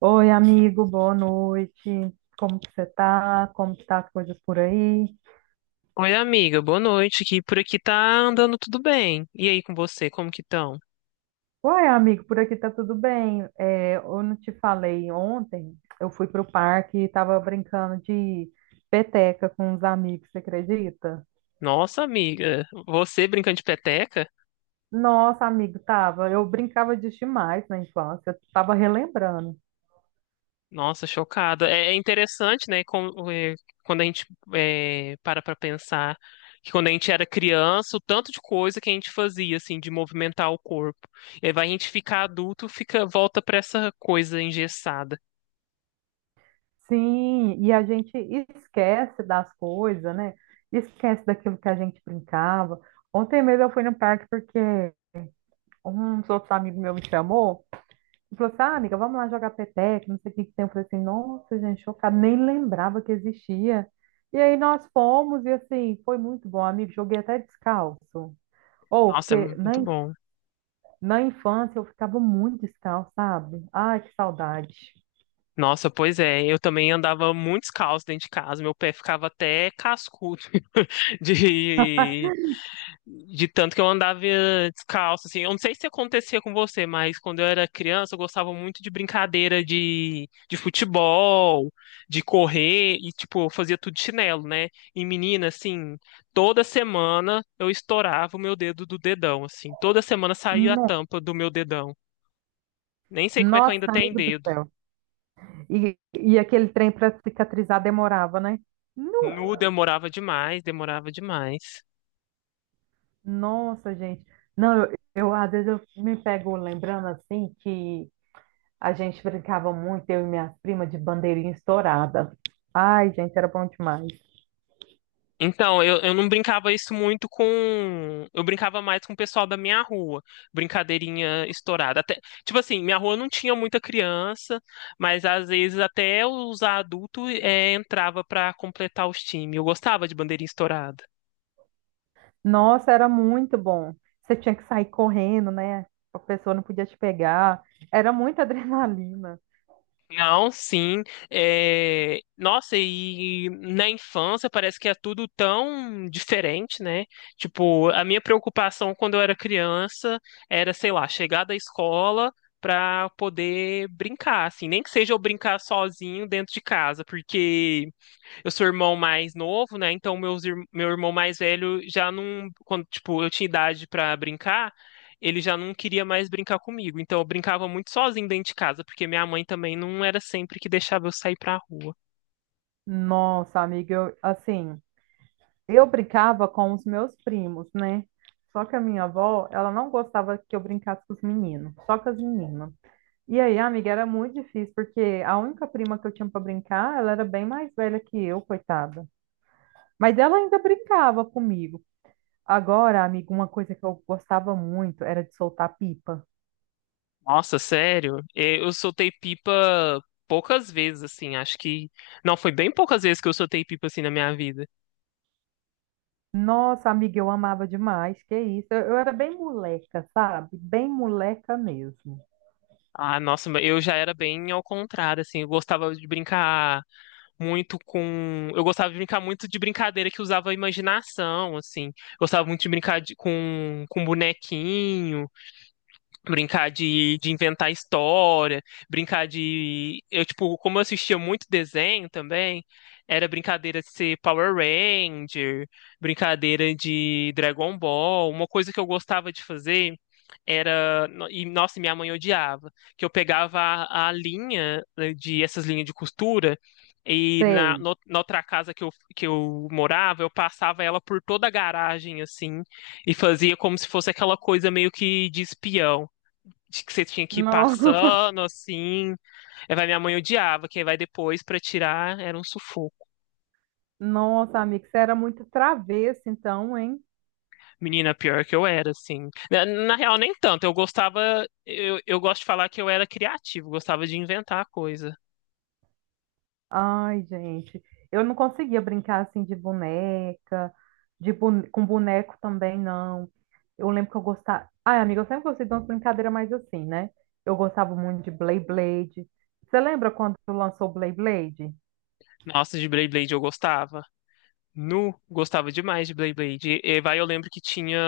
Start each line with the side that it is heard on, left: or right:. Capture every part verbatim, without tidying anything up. right: Oi, amigo, boa noite. Como que você tá? Como que tá as coisas por aí?
left: Oi, amiga, boa noite. Que por aqui tá andando tudo bem. E aí com você, como que estão?
right: Uai, amigo, por aqui tá tudo bem. É, eu não te falei ontem, eu fui pro parque e tava brincando de peteca com uns amigos, você acredita?
left: Nossa, amiga, você brincando de peteca?
right: Nossa, amigo, tava. Eu brincava disso demais na infância, eu tava relembrando.
left: Nossa, chocada. É é interessante, né? com- é, quando a gente é, para pra pensar que quando a gente era criança, o tanto de coisa que a gente fazia, assim, de movimentar o corpo. E aí vai a gente ficar adulto, fica, volta pra essa coisa engessada.
right: Sim, e a gente esquece das coisas, né? Esquece daquilo que a gente brincava. Ontem mesmo eu fui no parque porque uns outros amigos meus me chamou e falou assim, ah, amiga, vamos lá jogar peteca, não sei o que que tem. Eu falei assim, nossa, gente, chocada, nem lembrava que existia. E aí nós fomos e, assim, foi muito bom, amigo, joguei até descalço. Ou,
left: Nossa, é
right: porque na,
left: muito
right: inf-
left: bom.
right: na infância eu ficava muito descalço, sabe? Ai, que saudade.
left: Nossa, pois é, eu também andava muito descalço dentro de casa, meu pé ficava até cascudo de, de tanto que eu andava eh, descalço, assim, eu não sei se acontecia com você, mas quando eu era criança eu gostava muito de brincadeira de, de futebol, de correr, e tipo, eu fazia tudo de chinelo, né, e menina, assim, toda semana eu estourava o meu dedo do dedão, assim, toda semana saía a
right: No-
left: tampa do meu dedão, nem sei como é que eu ainda
right: Nossa,
left: tenho
right: amigo do
left: dedo.
right: céu. E, e aquele trem para cicatrizar demorava, né? Nu!
left: Nu, demorava demais, demorava demais.
right: Nossa, gente. Não, eu, eu, às vezes eu me pego lembrando assim que a gente brincava muito, eu e minha prima, de bandeirinha estourada. Ai, gente, era bom demais.
left: Então, eu, eu não brincava isso muito com. Eu brincava mais com o pessoal da minha rua. Brincadeirinha estourada. Até, tipo assim, minha rua não tinha muita criança, mas às vezes até os adultos eh, entrava pra completar os times. Eu gostava de bandeirinha estourada.
right: Nossa, era muito bom. Você tinha que sair correndo, né? A pessoa não podia te pegar. Era muita adrenalina.
left: Não, sim. É, nossa, e na infância parece que é tudo tão diferente, né? Tipo, a minha preocupação quando eu era criança era, sei lá, chegar da escola pra poder brincar, assim, nem que seja eu brincar sozinho dentro de casa, porque eu sou irmão mais novo, né? Então meus, ir- meu irmão mais velho já não, quando tipo eu tinha idade pra brincar, ele já não queria mais brincar comigo. Então eu brincava muito sozinho dentro de casa, porque minha mãe também não era sempre que deixava eu sair pra rua.
right: Nossa, amiga, eu, assim, eu brincava com os meus primos, né? Só que a minha avó, ela não gostava que eu brincasse com os meninos, só com as meninas. E aí, amiga, era muito difícil, porque a única prima que eu tinha para brincar, ela era bem mais velha que eu, coitada. Mas ela ainda brincava comigo. Agora, amiga, uma coisa que eu gostava muito era de soltar pipa.
left: Nossa, sério? Eh, Eu soltei pipa poucas vezes, assim. Acho que não foi bem poucas vezes que eu soltei pipa assim na minha vida.
right: Nossa, amiga, eu amava demais, que isso. Eu, eu era bem moleca, sabe? Bem moleca mesmo.
left: Ah, nossa, mas eu já era bem ao contrário, assim. Eu gostava de brincar muito com. Eu gostava de brincar muito de brincadeira que usava a imaginação, assim. Gostava muito de brincar de- com, com bonequinho brincar de, de inventar história, brincar de. Eu, tipo, como eu assistia muito desenho também, era brincadeira de ser Power Ranger, brincadeira de Dragon Ball. Uma coisa que eu gostava de fazer era. no- E, nossa, minha mãe odiava, que eu pegava a, a linha né, de essas linhas de costura. E na,
right: Sei.
left: no- na outra casa que eu, que eu morava, eu passava ela por toda a garagem, assim, e fazia como se fosse aquela coisa meio que de espião de que você tinha que ir
right: No-
left: passando assim. Aí vai, minha mãe odiava, quem vai depois pra tirar era um sufoco.
right: Nossa, amigo, você era muito travesso, então, hein?
left: Menina, pior que eu era, assim. Na, na real, nem tanto. Eu gostava, eu, eu gosto de falar que eu era criativo, gostava de inventar coisa.
right: Ai, gente, eu não conseguia brincar assim de boneca, de bone- com boneco também, não. Eu lembro que eu gostava. Ai, amiga, eu sempre gostei de umas brincadeiras mais assim, né? Eu gostava muito de Beyblade. Você lembra quando lançou Beyblade?
left: Nossa, de Beyblade eu gostava. Nu, gostava demais de Beyblade. E, e vai, eu lembro que tinha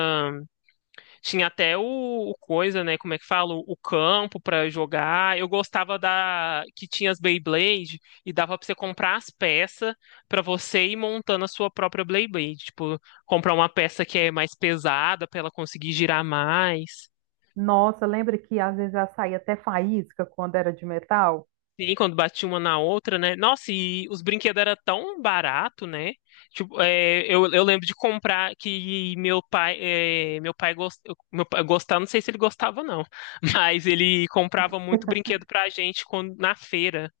left: tinha até o, o coisa, né? Como é que fala? O campo pra jogar. Eu gostava da que tinha as Beyblade e dava pra você comprar as peças pra você ir montando a sua própria Beyblade. Tipo, comprar uma peça que é mais pesada pra ela conseguir girar mais.
right: Nossa, lembra que às vezes ela saía até faísca quando era de metal?
left: Sim, quando batia uma na outra, né? Nossa, e os brinquedos eram tão barato, né? Tipo, é, eu, eu lembro de comprar que meu pai, é, meu pai, gost, meu pai gostava, não sei se ele gostava não, mas ele comprava muito brinquedo pra gente quando, na feira.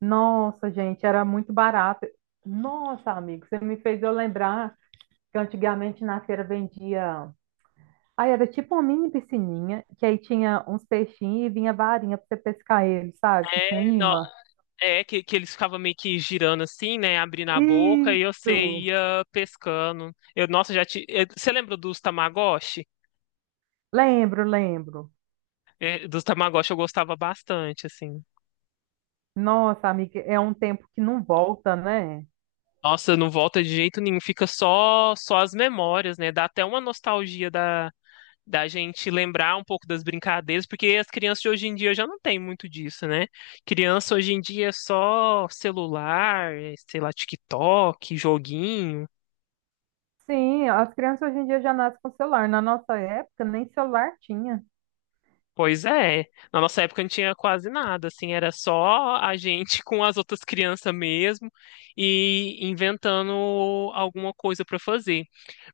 right: Nossa, gente, era muito barato. Nossa, amigo, você me fez eu lembrar que antigamente na feira vendia. Aí era tipo uma mini piscininha, que aí tinha uns peixinhos e vinha varinha pra você pescar eles, sabe? Que tinha um
left: É, no-
right: imã.
left: é que, que eles ficavam meio que girando assim, né? Abrindo a boca e você
right: Isso!
left: ia pescando. Eu, nossa, já te, eu- você lembra dos Tamagotchi?
right: Lembro, lembro.
left: É, dos Tamagotchi eu gostava bastante, assim.
right: Nossa, amiga, é um tempo que não volta, né?
left: Nossa, não volta de jeito nenhum, fica só só as memórias, né? Dá até uma nostalgia da, da gente lembrar um pouco das brincadeiras, porque as crianças de hoje em dia já não tem muito disso, né? Criança hoje em dia é só celular, eh, sei lá, TikTok, joguinho.
right: Sim, as crianças hoje em dia já nascem com celular. Na nossa época, nem celular tinha.
left: Pois é. Na nossa época não tinha quase nada, assim, era só a gente com as outras crianças mesmo e inventando alguma coisa para fazer.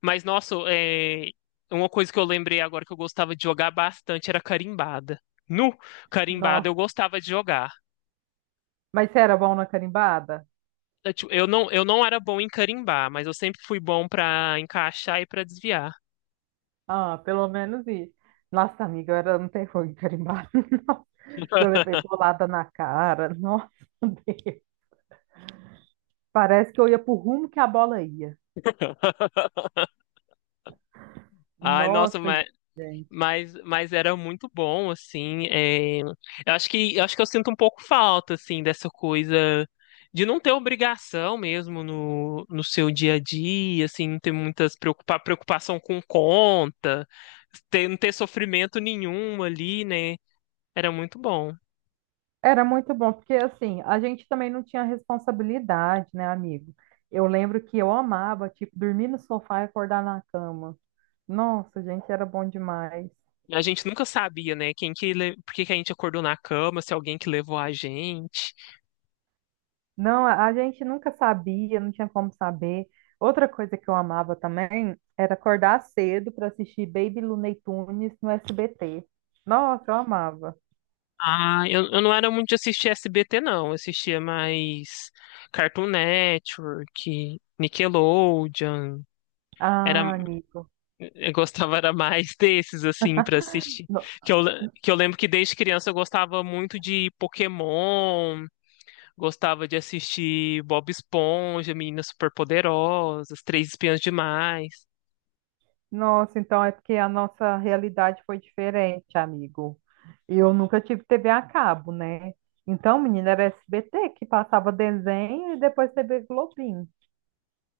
left: Mas, nossa, é, uma coisa que eu lembrei agora que eu gostava de jogar bastante era carimbada. No carimbada
right: Nossa.
left: eu gostava de jogar.
right: Mas você era bom na carimbada?
left: Eu tipo, eu não, eu não era bom em carimbar, mas eu sempre fui bom para encaixar e para desviar.
right: Ah, pelo menos isso. Nossa, amiga, eu era, não tem fogo em carimbada, não. Eu levei bolada na cara. Nossa! Parece que eu ia pro rumo que a bola ia.
left: Ai, nossa,
right: Nossa, gente.
left: Mas, mas era muito bom, assim. é, Eu acho que, eu acho que eu sinto um pouco falta, assim, dessa coisa de não ter obrigação mesmo no, no seu dia a dia, assim, não ter muitas preocupa, preocupação com conta, ter, não ter sofrimento nenhum ali, né? Era muito bom.
right: Era muito bom, porque assim, a gente também não tinha responsabilidade, né, amigo? Eu lembro que eu amava, tipo, dormir no sofá e acordar na cama. Nossa, gente, era bom demais.
left: A gente nunca sabia, né? Quem que, le- por que que a gente acordou na cama, se alguém que levou a gente.
right: Não, a a gente nunca sabia, não tinha como saber. Outra coisa que eu amava também era acordar cedo para assistir Baby Looney Tunes no S B T. Nossa, eu amava.
left: Ah, eu, eu não era muito de assistir S B T, não. Eu assistia mais Cartoon Network, Nickelodeon. Era,
right: Ah, Nico.
left: eu gostava era mais desses, assim, pra assistir. Que eu, le- que eu lembro que desde criança eu gostava muito de Pokémon, gostava de assistir Bob Esponja, Meninas Superpoderosas, Três Espiãs Demais.
right: Nossa, então é porque a nossa realidade foi diferente, amigo. Eu nunca tive T V a cabo, né? Então, menina, era S B T que passava desenho e depois T V Globinho.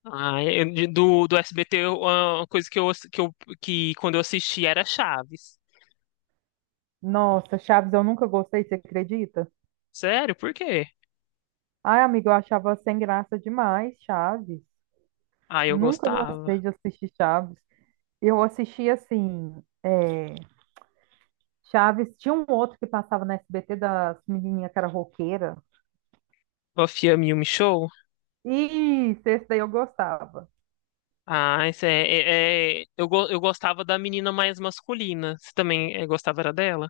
left: Ah, eu- de- do, do S B T, eu- uma coisa que eu, ass- que eu, que quando eu assistia era Chaves.
right: Nossa, Chaves eu nunca gostei, você acredita?
left: Sério, por quê?
right: Ai, amigo, eu achava sem graça demais, Chaves.
left: Ah, eu
right: Nunca
left: gostava.
right: gostei de assistir Chaves. Eu assistia assim, é, Chaves, tinha um outro que passava na S B T das menininhas que era roqueira.
left: Buffy a Yumi Show?
right: Isso, esse daí eu gostava.
left: Ah, isso é, é- é- eu, go- eu gostava da menina mais masculina. Você também eh, gostava era dela?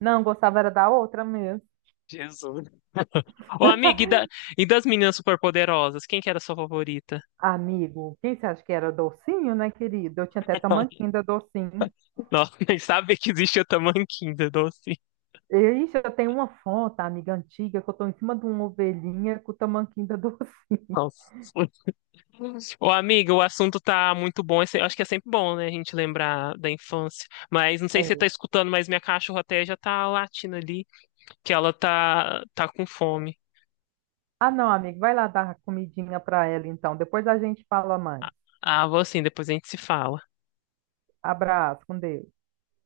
right: Não, gostava era da outra mesmo.
left: Jesus. Ô, amiga, e, da- e das meninas superpoderosas? Quem que era a sua favorita?
right: Amigo, quem você acha que era docinho, né, querido? Eu tinha até tamanquinho da docinho.
left: Nossa, nem sabe que existe a Tamanquinha, doce.
right: E, Ixi, eu tenho uma foto, amiga antiga, que eu tô em cima de uma ovelhinha com o tamanquinho da docinho.
left: Nossa. Ô, amiga, o assunto tá muito bom. Esse- Eu acho que é sempre bom, né, a gente lembrar da infância. Mas não sei se você tá
right: É.
left: escutando, mas minha cachorra até já tá latindo ali, que ela tá, tá com fome.
right: Ah, não, amigo, vai lá dar comidinha pra ela então. Depois a gente fala mais.
left: Ah, vou assim, depois a gente se fala.
right: Abraço, com Deus.